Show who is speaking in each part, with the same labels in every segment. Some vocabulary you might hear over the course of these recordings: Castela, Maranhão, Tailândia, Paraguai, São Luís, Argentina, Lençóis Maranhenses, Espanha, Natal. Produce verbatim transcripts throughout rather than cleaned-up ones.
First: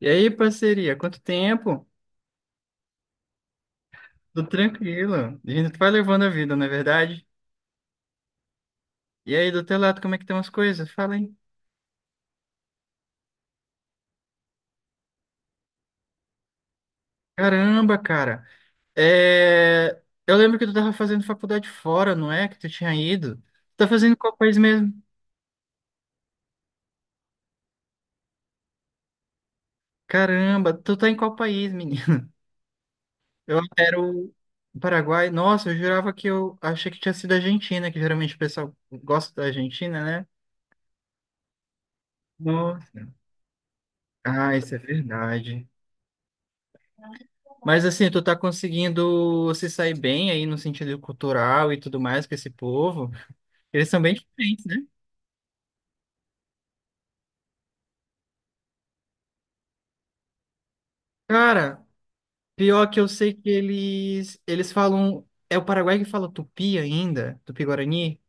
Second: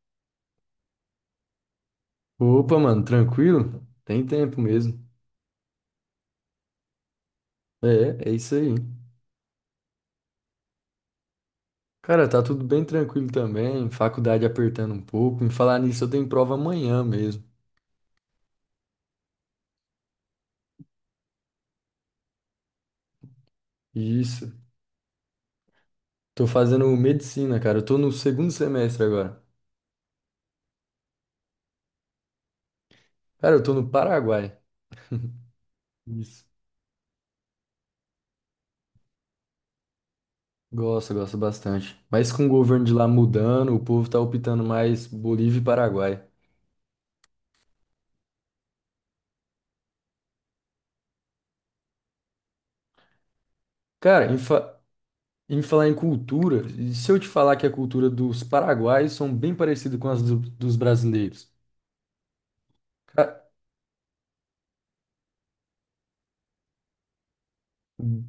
Speaker 1: E aí, parceria, quanto tempo?
Speaker 2: Opa, mano, tranquilo? Tem
Speaker 1: Tô
Speaker 2: tempo mesmo.
Speaker 1: tranquilo. A gente vai levando a vida, não é verdade?
Speaker 2: É, é isso aí.
Speaker 1: E aí, do teu lado, como é que estão as coisas? Fala aí.
Speaker 2: Cara, tá tudo bem tranquilo também, faculdade apertando um pouco. Em falar nisso, eu tenho prova amanhã mesmo.
Speaker 1: Caramba, cara. É... Eu lembro que tu tava fazendo faculdade fora, não é? Que tu tinha ido. Tu tá fazendo em qual
Speaker 2: Isso.
Speaker 1: país mesmo?
Speaker 2: Tô fazendo medicina, cara. Eu tô no segundo semestre agora.
Speaker 1: Caramba, tu tá em qual país, menino?
Speaker 2: Cara,
Speaker 1: Eu
Speaker 2: eu tô no
Speaker 1: era o
Speaker 2: Paraguai.
Speaker 1: Paraguai. Nossa, eu jurava que
Speaker 2: Isso.
Speaker 1: eu achei que tinha sido a Argentina, que geralmente o pessoal gosta da Argentina, né?
Speaker 2: Gosto, gosto bastante. Mas com o governo de
Speaker 1: Nossa.
Speaker 2: lá mudando, o povo tá
Speaker 1: Ah,
Speaker 2: optando
Speaker 1: isso é
Speaker 2: mais Bolívia e
Speaker 1: verdade.
Speaker 2: Paraguai.
Speaker 1: Mas assim, tu tá conseguindo se sair bem aí no sentido cultural e tudo mais com esse povo. Eles são bem
Speaker 2: Cara, em,
Speaker 1: diferentes, né?
Speaker 2: fa- em falar em cultura, e se eu te falar que a cultura dos paraguaios são bem parecida com as do- dos brasileiros?
Speaker 1: Cara, pior que eu sei que eles eles falam, é o Paraguai que fala tupi ainda, tupi-guarani?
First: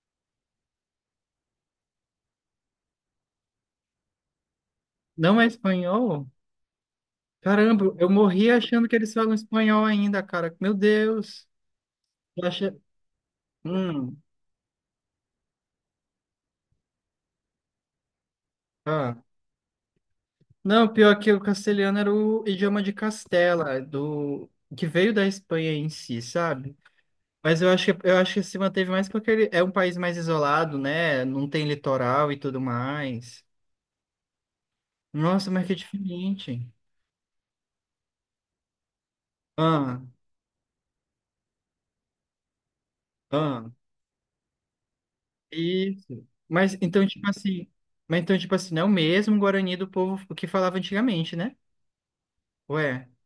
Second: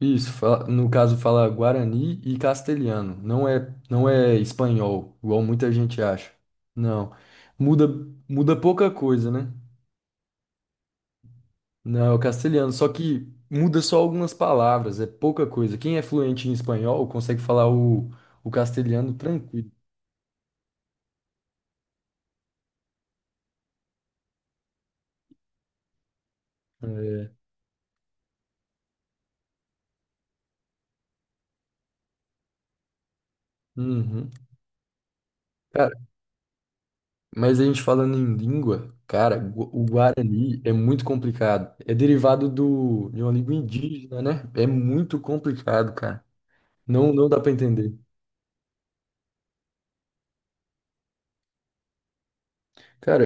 Speaker 2: Isso, fa- no caso fala guarani e castelhano. Não é, não é espanhol,
Speaker 1: Não
Speaker 2: igual
Speaker 1: é
Speaker 2: muita gente
Speaker 1: espanhol?
Speaker 2: acha. Não. Muda,
Speaker 1: Caramba, eu morri
Speaker 2: muda
Speaker 1: achando
Speaker 2: pouca
Speaker 1: que eles
Speaker 2: coisa,
Speaker 1: falam
Speaker 2: né?
Speaker 1: espanhol ainda, cara. Meu Deus.
Speaker 2: Não, é o
Speaker 1: Eu achei...
Speaker 2: castelhano, só que muda só
Speaker 1: Hum,
Speaker 2: algumas palavras, é pouca coisa. Quem é fluente em espanhol consegue falar o, o
Speaker 1: ah.
Speaker 2: castelhano tranquilo.
Speaker 1: Não, pior que o castelhano era o idioma de Castela, do que veio da Espanha em si, sabe?
Speaker 2: É.
Speaker 1: Mas eu acho que, eu acho que se manteve mais porque ele é um país mais isolado, né? Não tem litoral e tudo mais.
Speaker 2: Uhum.
Speaker 1: Nossa, mas que
Speaker 2: Cara,
Speaker 1: diferente.
Speaker 2: mas a gente falando em língua, cara, gu- o
Speaker 1: Ah,
Speaker 2: Guarani é muito complicado. É derivado do, de uma língua
Speaker 1: ah,
Speaker 2: indígena, né? É muito complicado, cara.
Speaker 1: isso. Mas então,
Speaker 2: Não,
Speaker 1: tipo
Speaker 2: não dá pra
Speaker 1: assim.
Speaker 2: entender.
Speaker 1: Mas então, tipo assim, não é o mesmo Guarani do povo que falava antigamente, né? Ué.
Speaker 2: Cara,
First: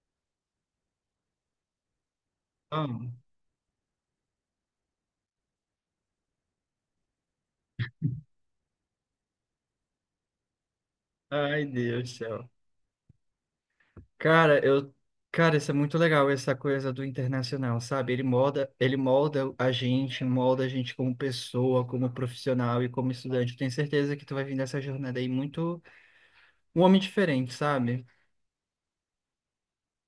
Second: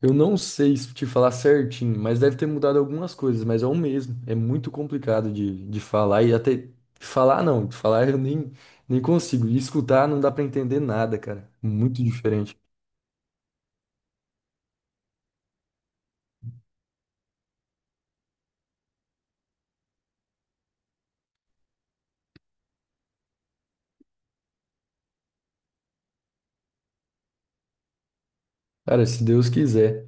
Speaker 2: eu não sei se te falar certinho, mas deve ter mudado
Speaker 1: Ah,
Speaker 2: algumas coisas, mas é o mesmo. É muito complicado de, de falar e até falar não, falar eu nem, nem consigo. E escutar não dá pra entender nada, cara.
Speaker 1: ai,
Speaker 2: Muito
Speaker 1: Deus do céu.
Speaker 2: diferente.
Speaker 1: Cara, eu, cara, isso é muito legal, essa coisa do internacional, sabe? Ele molda, ele molda a gente, molda a gente como pessoa, como profissional e como estudante. Eu tenho certeza que tu vai vir nessa jornada aí muito um homem diferente, sabe?
Speaker 2: Cara, se Deus quiser.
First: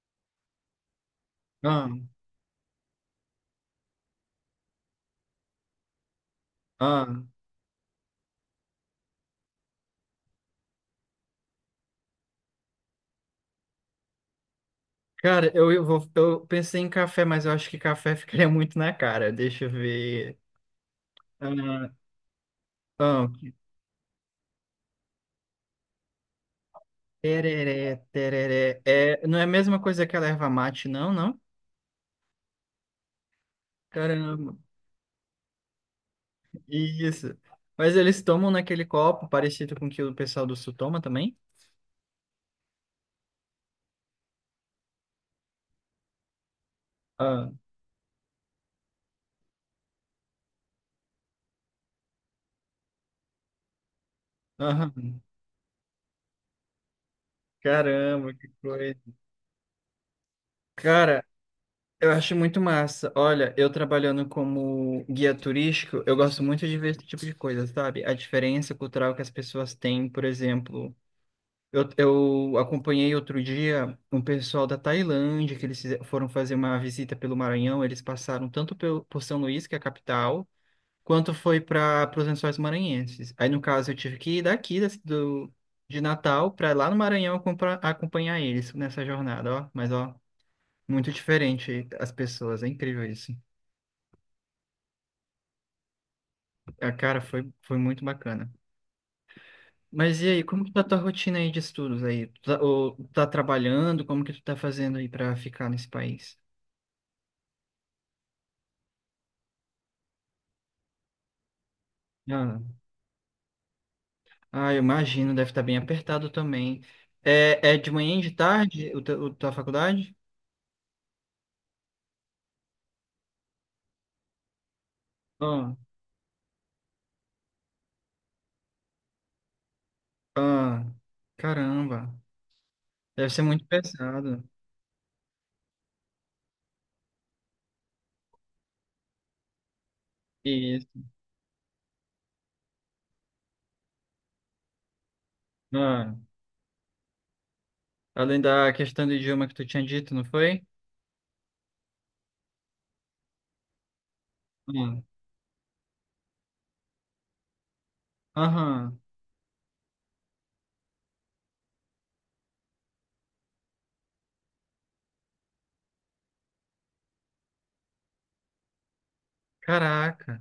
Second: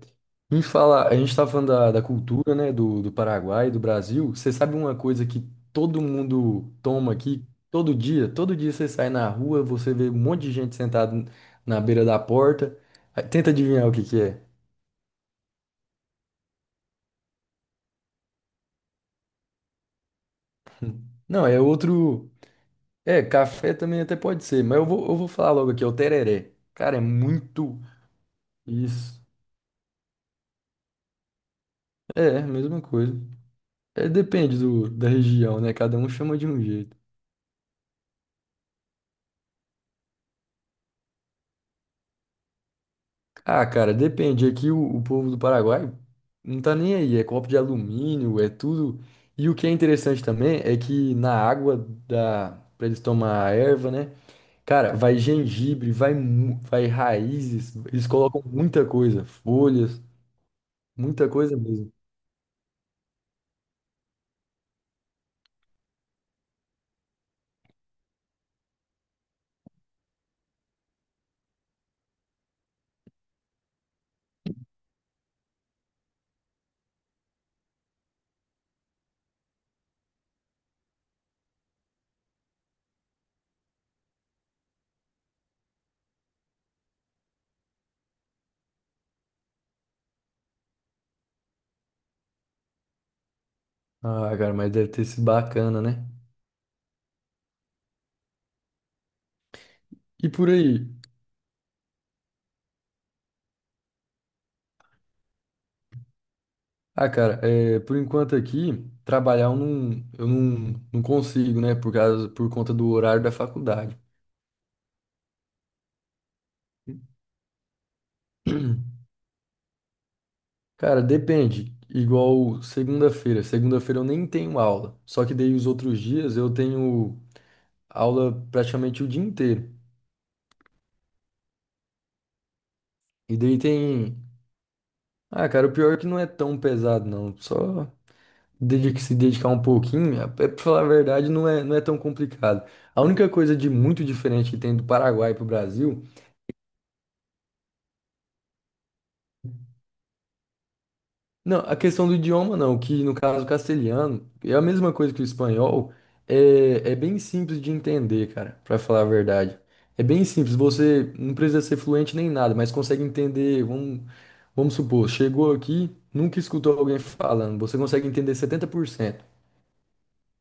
Speaker 2: Em falar, a gente tá falando
Speaker 1: Ah,
Speaker 2: da, da cultura, né, do, do Paraguai, do Brasil. Você sabe uma coisa que todo mundo toma
Speaker 1: ah.
Speaker 2: aqui todo dia? Todo dia você sai na rua, você vê um monte de gente sentada na beira da porta. Aí, tenta adivinhar o que que é.
Speaker 1: Cara, eu, eu vou, eu pensei em café, mas eu acho que café ficaria muito na cara. Deixa eu ver.
Speaker 2: Não, é
Speaker 1: Ah,
Speaker 2: outro. É,
Speaker 1: ah,
Speaker 2: café também até pode ser, mas eu vou, eu vou falar logo aqui, é o tereré. Cara, é muito
Speaker 1: tereré, tereré.
Speaker 2: isso.
Speaker 1: É, não é a mesma coisa que a erva mate, não, não?
Speaker 2: É, mesma coisa. É,
Speaker 1: Caramba.
Speaker 2: depende do, da região, né? Cada um chama de um jeito.
Speaker 1: Isso. Mas eles tomam naquele copo parecido com o que o pessoal do Sul toma também?
Speaker 2: Ah, cara, depende. Aqui o, o povo do Paraguai não tá nem aí. É copo
Speaker 1: Ah,
Speaker 2: de alumínio, é tudo. E o que é interessante também é que na água da para eles tomar a erva, né?
Speaker 1: aham.
Speaker 2: Cara, vai gengibre, vai mu- vai raízes. Eles
Speaker 1: Caramba,
Speaker 2: colocam
Speaker 1: que
Speaker 2: muita
Speaker 1: coisa.
Speaker 2: coisa, folhas,
Speaker 1: Cara,
Speaker 2: muita coisa mesmo.
Speaker 1: eu acho muito massa. Olha, eu trabalhando como guia turístico, eu gosto muito de ver esse tipo de coisa, sabe? A diferença cultural que as pessoas têm, por exemplo. Eu, eu acompanhei outro dia um pessoal da Tailândia, que eles fize- foram fazer uma visita pelo Maranhão. Eles passaram tanto pelo, por São Luís, que é a capital, quanto foi para os Lençóis Maranhenses. Aí, no caso, eu tive que ir daqui da- do, de Natal para lá no Maranhão compra- acompanhar eles nessa jornada, ó. Mas, ó, muito diferente as pessoas, é incrível isso.
Speaker 2: Ah, cara, mas deve ter sido bacana, né?
Speaker 1: A cara foi, foi muito bacana. Mas e
Speaker 2: E
Speaker 1: aí,
Speaker 2: por
Speaker 1: como que tá a
Speaker 2: aí?
Speaker 1: tua rotina aí de estudos aí? Tu tá, ou tá trabalhando? Como que tu tá fazendo aí para ficar nesse país?
Speaker 2: Ah, cara, é, por enquanto aqui trabalhar eu não, eu não, não consigo, né? Por causa por
Speaker 1: Ah,
Speaker 2: conta do horário da faculdade.
Speaker 1: ah, eu imagino, deve estar bem apertado também. É, é de manhã e de tarde o teu- o tua faculdade?
Speaker 2: Cara, depende. Igual segunda-feira. Segunda-feira eu nem tenho aula. Só que daí os
Speaker 1: Ah,
Speaker 2: outros dias eu tenho aula praticamente o dia inteiro.
Speaker 1: ah, caramba. Deve
Speaker 2: E
Speaker 1: ser
Speaker 2: daí
Speaker 1: muito
Speaker 2: tem.
Speaker 1: pesado.
Speaker 2: Ah, cara, o pior é que não é tão pesado, não. Só dedica se dedicar um pouquinho. É, é, pra falar a
Speaker 1: Isso.
Speaker 2: verdade, não é, não é tão complicado. A única coisa de muito diferente que tem do Paraguai pro Brasil.
Speaker 1: Ah, além da questão do idioma que tu tinha dito, não foi?
Speaker 2: Não, a questão do idioma não, que no caso o castelhano é a mesma
Speaker 1: Hum.
Speaker 2: coisa que o espanhol, é, é bem simples de entender, cara, pra
Speaker 1: Aham.
Speaker 2: falar a verdade. É bem simples, você não precisa ser fluente nem nada, mas consegue entender, vamos, vamos supor, chegou aqui, nunca escutou alguém falando, você consegue entender setenta por cento.
Speaker 1: Caraca.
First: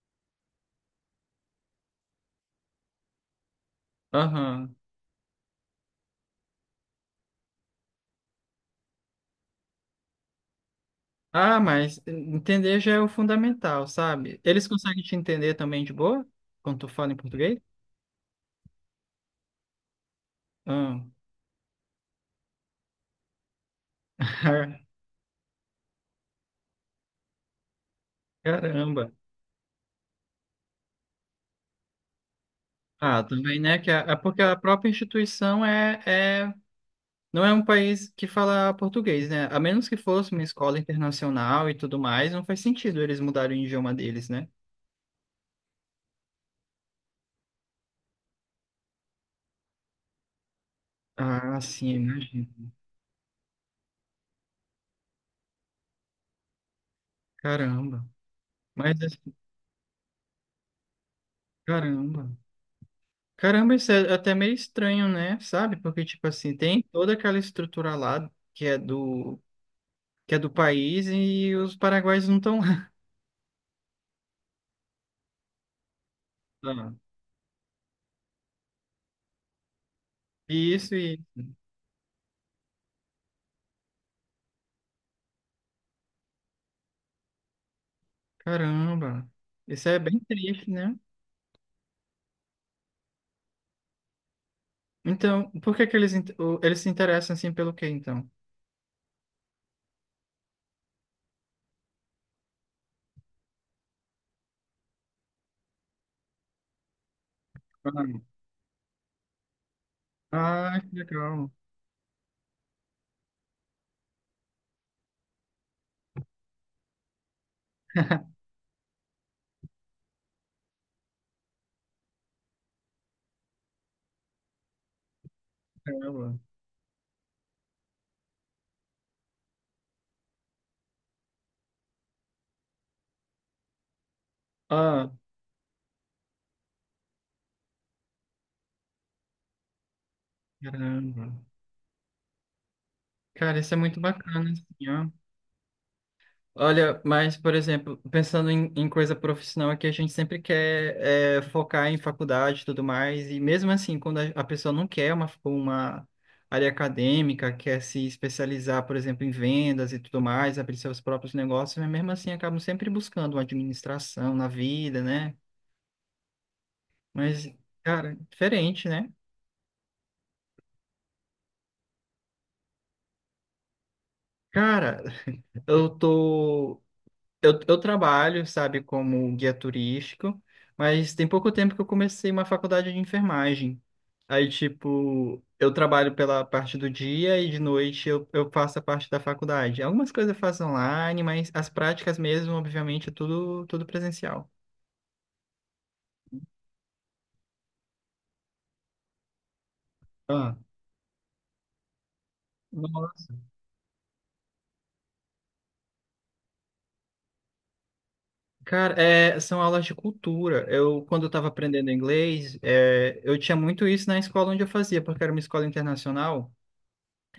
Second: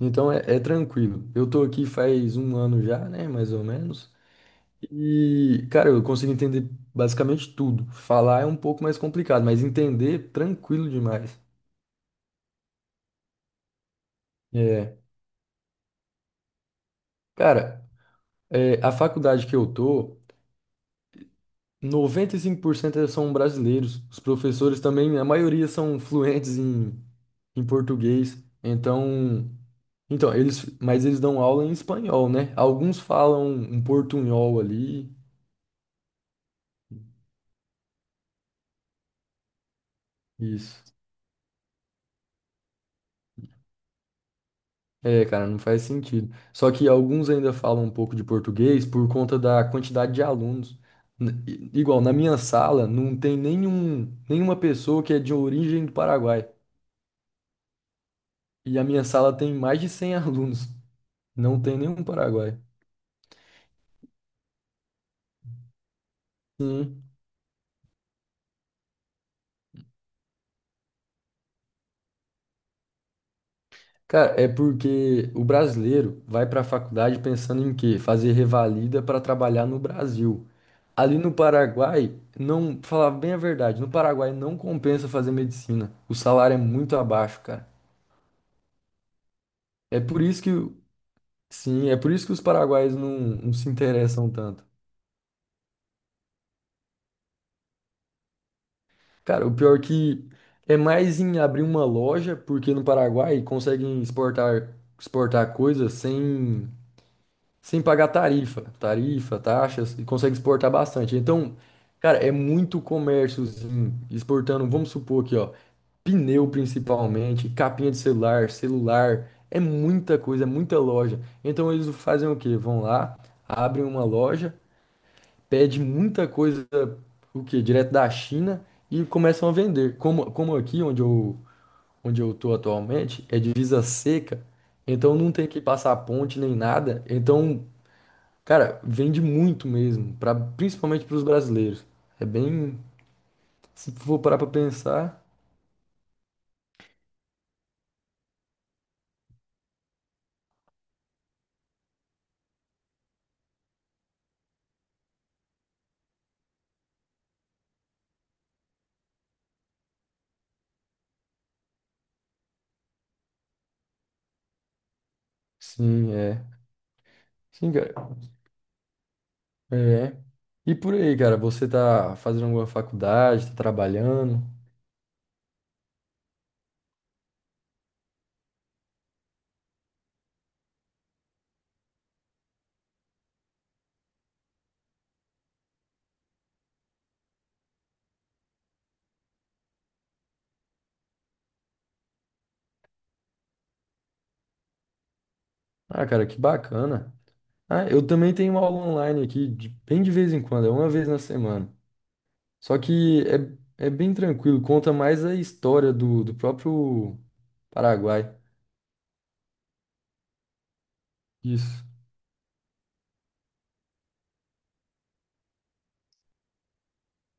Speaker 2: Então é, é tranquilo. Eu tô aqui faz um ano já, né, mais ou menos,
Speaker 1: Aham.
Speaker 2: e, cara, eu consigo entender basicamente tudo. Falar é um pouco mais complicado, mas entender, tranquilo demais.
Speaker 1: Ah, mas entender já é o fundamental, sabe? Eles conseguem
Speaker 2: É.
Speaker 1: te entender também de boa? Quando tu fala em português?
Speaker 2: Cara, é, a faculdade que eu tô,
Speaker 1: Ah.
Speaker 2: noventa e cinco por cento são brasileiros. Os professores também, a maioria são fluentes em, em português.
Speaker 1: Caramba.
Speaker 2: Então, então eles, mas eles dão aula em espanhol, né? Alguns
Speaker 1: Ah,
Speaker 2: falam
Speaker 1: também, né?
Speaker 2: um
Speaker 1: Que a, é porque a
Speaker 2: portunhol
Speaker 1: própria
Speaker 2: ali.
Speaker 1: instituição é, é, não é um país que fala português, né? A menos que fosse uma escola
Speaker 2: Isso.
Speaker 1: internacional e tudo mais, não faz sentido eles mudarem o idioma deles, né?
Speaker 2: É, cara, não faz sentido. Só que alguns ainda falam um pouco de português por conta da quantidade de alunos. N-
Speaker 1: Ah,
Speaker 2: i-
Speaker 1: sim,
Speaker 2: Igual, na minha
Speaker 1: imagino.
Speaker 2: sala não tem nenhum, nenhuma pessoa que é de origem do Paraguai.
Speaker 1: Caramba.
Speaker 2: E a
Speaker 1: Mas,
Speaker 2: minha
Speaker 1: assim,
Speaker 2: sala tem mais de cem alunos. Não tem nenhum
Speaker 1: caramba.
Speaker 2: paraguaio.
Speaker 1: Caramba, isso é até meio estranho, né? Sabe? Porque, tipo assim, tem
Speaker 2: Sim.
Speaker 1: toda aquela estrutura lá que é do, que é do país e os paraguaios não estão lá.
Speaker 2: Cara, é porque o brasileiro vai para a faculdade pensando em quê? Fazer revalida para trabalhar no Brasil.
Speaker 1: Isso
Speaker 2: Ali
Speaker 1: e...
Speaker 2: no Paraguai, não, pra falar bem a verdade, no Paraguai não compensa fazer medicina. O salário é muito abaixo, cara.
Speaker 1: Caramba. Isso é
Speaker 2: É
Speaker 1: bem
Speaker 2: por isso que,
Speaker 1: triste, né?
Speaker 2: sim, é por isso que os paraguaios não, não se interessam tanto.
Speaker 1: Então, por que que eles, in- o- eles se interessam, assim, pelo quê, então?
Speaker 2: Cara, o pior que é mais em abrir uma loja, porque no Paraguai conseguem exportar, exportar, coisas sem, sem pagar tarifa, tarifa, taxas, e conseguem exportar
Speaker 1: Ah, ah, que
Speaker 2: bastante.
Speaker 1: legal.
Speaker 2: Então, cara, é muito comérciozinho exportando, vamos supor aqui, ó, pneu principalmente, capinha de celular, celular, é muita coisa, é muita loja. Então eles fazem o quê? Vão lá, abrem uma loja pede muita
Speaker 1: Caramba.
Speaker 2: coisa, o quê? Direto da China e começam a vender. Como, como aqui onde eu, onde eu tô atualmente, é divisa seca,
Speaker 1: Ah,
Speaker 2: então não tem que passar ponte nem nada. Então, cara, vende muito mesmo, pra, principalmente para os
Speaker 1: caramba.
Speaker 2: brasileiros. É bem,
Speaker 1: Cara, isso é
Speaker 2: se
Speaker 1: muito
Speaker 2: for parar pra
Speaker 1: bacana, assim, ó.
Speaker 2: pensar,
Speaker 1: Olha, mas, por exemplo, pensando em, em coisa profissional aqui, a gente sempre quer é, focar em faculdade e tudo mais, e mesmo assim, quando a, a pessoa não quer uma, uma área acadêmica, quer se especializar, por exemplo, em vendas e tudo mais, abrir seus próprios negócios, mas mesmo assim acabam sempre buscando uma administração na vida, né?
Speaker 2: sim, é.
Speaker 1: Mas,
Speaker 2: Sim, cara.
Speaker 1: cara, diferente, né?
Speaker 2: É. E por aí, cara, você tá fazendo alguma faculdade, tá trabalhando?
Speaker 1: Cara, eu tô. Eu, eu trabalho, sabe, como guia turístico, mas tem pouco tempo que eu comecei uma faculdade de enfermagem. Aí, tipo, eu trabalho pela parte do dia e de noite eu, eu faço a parte da faculdade. Algumas coisas eu faço online, mas as práticas mesmo, obviamente, é tudo, tudo presencial.
Speaker 2: Ah, cara, que bacana. Ah, eu também tenho uma aula online aqui, de- bem de vez em
Speaker 1: Ah,
Speaker 2: quando, é uma vez na semana. Só que
Speaker 1: nossa.
Speaker 2: é, é bem tranquilo, conta mais a história do, do próprio Paraguai.
Speaker 1: Cara, é, são aulas de cultura. Eu, quando eu estava
Speaker 2: Isso,
Speaker 1: aprendendo inglês, é, eu tinha muito isso na escola onde eu fazia, porque era uma escola internacional.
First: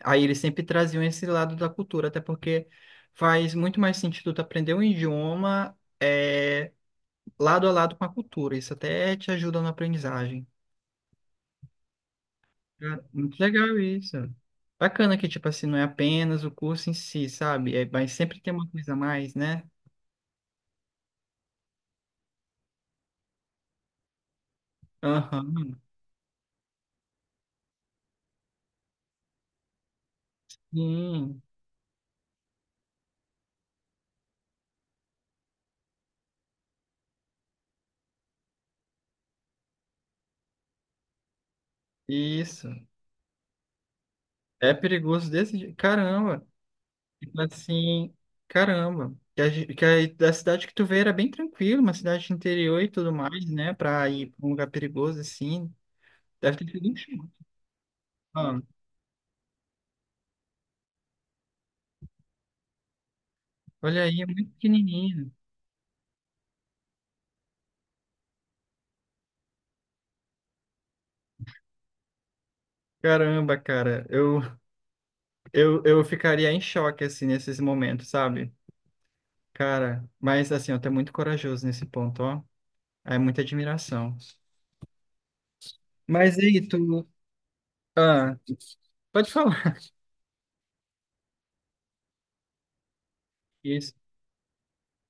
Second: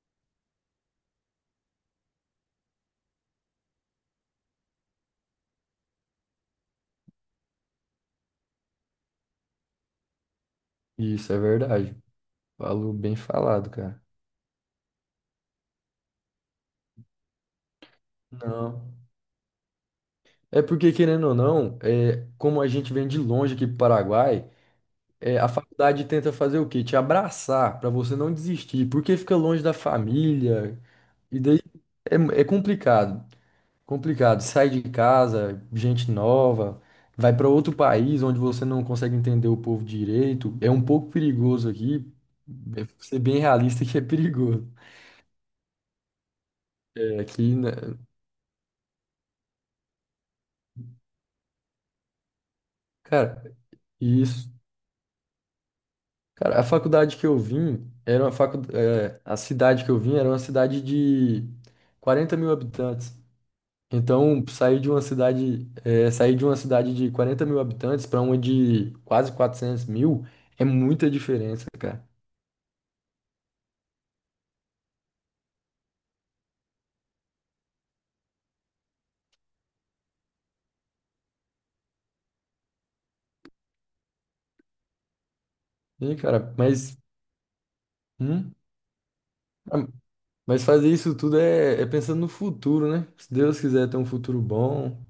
Speaker 1: Aí eles sempre traziam esse lado da cultura, até porque faz muito mais sentido tu aprender um idioma é, lado a lado com a cultura. Isso até te ajuda na aprendizagem.
Speaker 2: isso é verdade. Falou
Speaker 1: Ah,
Speaker 2: bem
Speaker 1: muito
Speaker 2: falado,
Speaker 1: legal
Speaker 2: cara.
Speaker 1: isso. Bacana que, tipo assim, não é apenas o curso em si, sabe? É, mas sempre tem uma coisa
Speaker 2: Não.
Speaker 1: a mais, né?
Speaker 2: É porque, querendo ou não, é, como a gente vem de longe aqui pro Paraguai, é, a
Speaker 1: Aham.
Speaker 2: faculdade tenta fazer o quê? Te abraçar, pra você não desistir, porque fica longe da família, e
Speaker 1: Sim,
Speaker 2: daí é, é complicado. Complicado. Sai de casa, gente nova, vai para outro país onde você não consegue entender o povo direito. É um pouco perigoso aqui.
Speaker 1: isso.
Speaker 2: É, ser bem realista que é perigoso.
Speaker 1: É perigoso desse jeito. Caramba.
Speaker 2: É,
Speaker 1: Tipo
Speaker 2: aqui, né?
Speaker 1: assim, caramba. Que a, ge- que a- da cidade que tu veio era bem tranquilo, uma cidade interior e tudo mais,
Speaker 2: Cara,
Speaker 1: né? Pra ir pra um
Speaker 2: isso.
Speaker 1: lugar perigoso assim. Deve
Speaker 2: Cara, a
Speaker 1: ter sido um
Speaker 2: faculdade que
Speaker 1: chão.
Speaker 2: eu vim era uma facu...
Speaker 1: Ah,
Speaker 2: é, a cidade que eu vim era uma cidade de quarenta mil habitantes.
Speaker 1: olha aí, é muito
Speaker 2: Então, sair de uma
Speaker 1: pequenininho.
Speaker 2: cidade, é, sair de uma cidade de quarenta mil habitantes para uma de quase quatrocentos mil é muita diferença, cara.
Speaker 1: Caramba, cara. Eu, eu, eu ficaria em choque, assim, nesses momentos, sabe? Cara, mas assim, eu tu é muito corajoso nesse ponto, ó. É muita admiração.
Speaker 2: Sim,
Speaker 1: Mas
Speaker 2: cara,
Speaker 1: aí,
Speaker 2: mas,
Speaker 1: tu. Ah,
Speaker 2: hum,
Speaker 1: pode falar.
Speaker 2: ah, mas fazer isso tudo é, é pensando no futuro, né? Se Deus quiser
Speaker 1: Isso.
Speaker 2: ter um futuro bom,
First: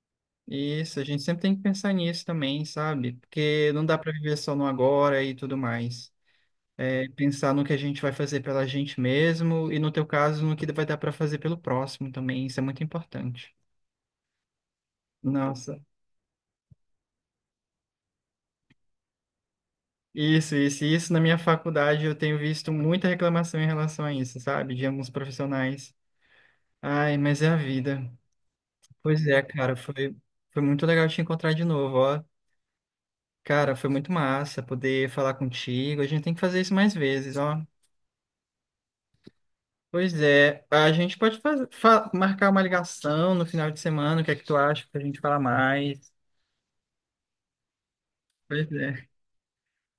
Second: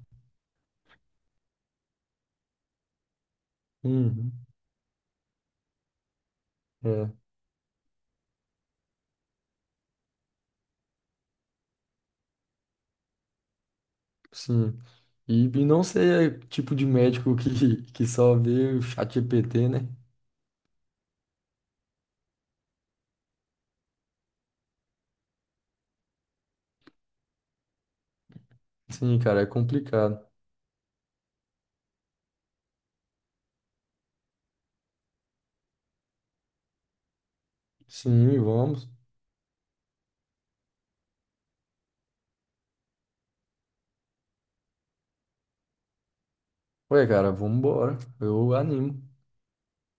Speaker 1: Isso, a gente sempre tem que pensar nisso também, sabe? Porque não dá para
Speaker 2: hum,
Speaker 1: viver só no agora e tudo mais. É
Speaker 2: é,
Speaker 1: pensar no que a gente vai fazer pela gente mesmo e, no teu caso, no que vai dar para fazer pelo próximo também. Isso é muito importante.
Speaker 2: sim. E, e
Speaker 1: Nossa,
Speaker 2: não ser tipo de médico que, que só vê o chat G P T, né?
Speaker 1: isso, isso, isso. Na minha faculdade eu tenho visto muita reclamação em relação a isso, sabe? De alguns profissionais. Ai, mas é a vida.
Speaker 2: Sim,
Speaker 1: Pois é,
Speaker 2: cara, é
Speaker 1: cara, foi,
Speaker 2: complicado.
Speaker 1: foi muito legal te encontrar de novo, ó. Cara, foi muito massa poder falar contigo. A gente tem que fazer isso mais vezes, ó.
Speaker 2: Sim, vamos.
Speaker 1: Pois é, a gente pode faz- fa- marcar uma ligação no final de semana, o que é que tu acha pra gente falar mais?
Speaker 2: Ué, cara, vamos embora. Eu
Speaker 1: Pois
Speaker 2: animo.
Speaker 1: é.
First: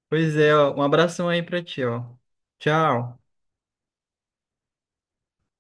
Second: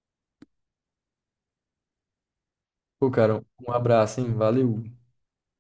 Speaker 1: Pois é, ó, um abração aí pra ti, ó.
Speaker 2: Pô,
Speaker 1: Tchau.
Speaker 2: cara, um abraço, hein? Valeu.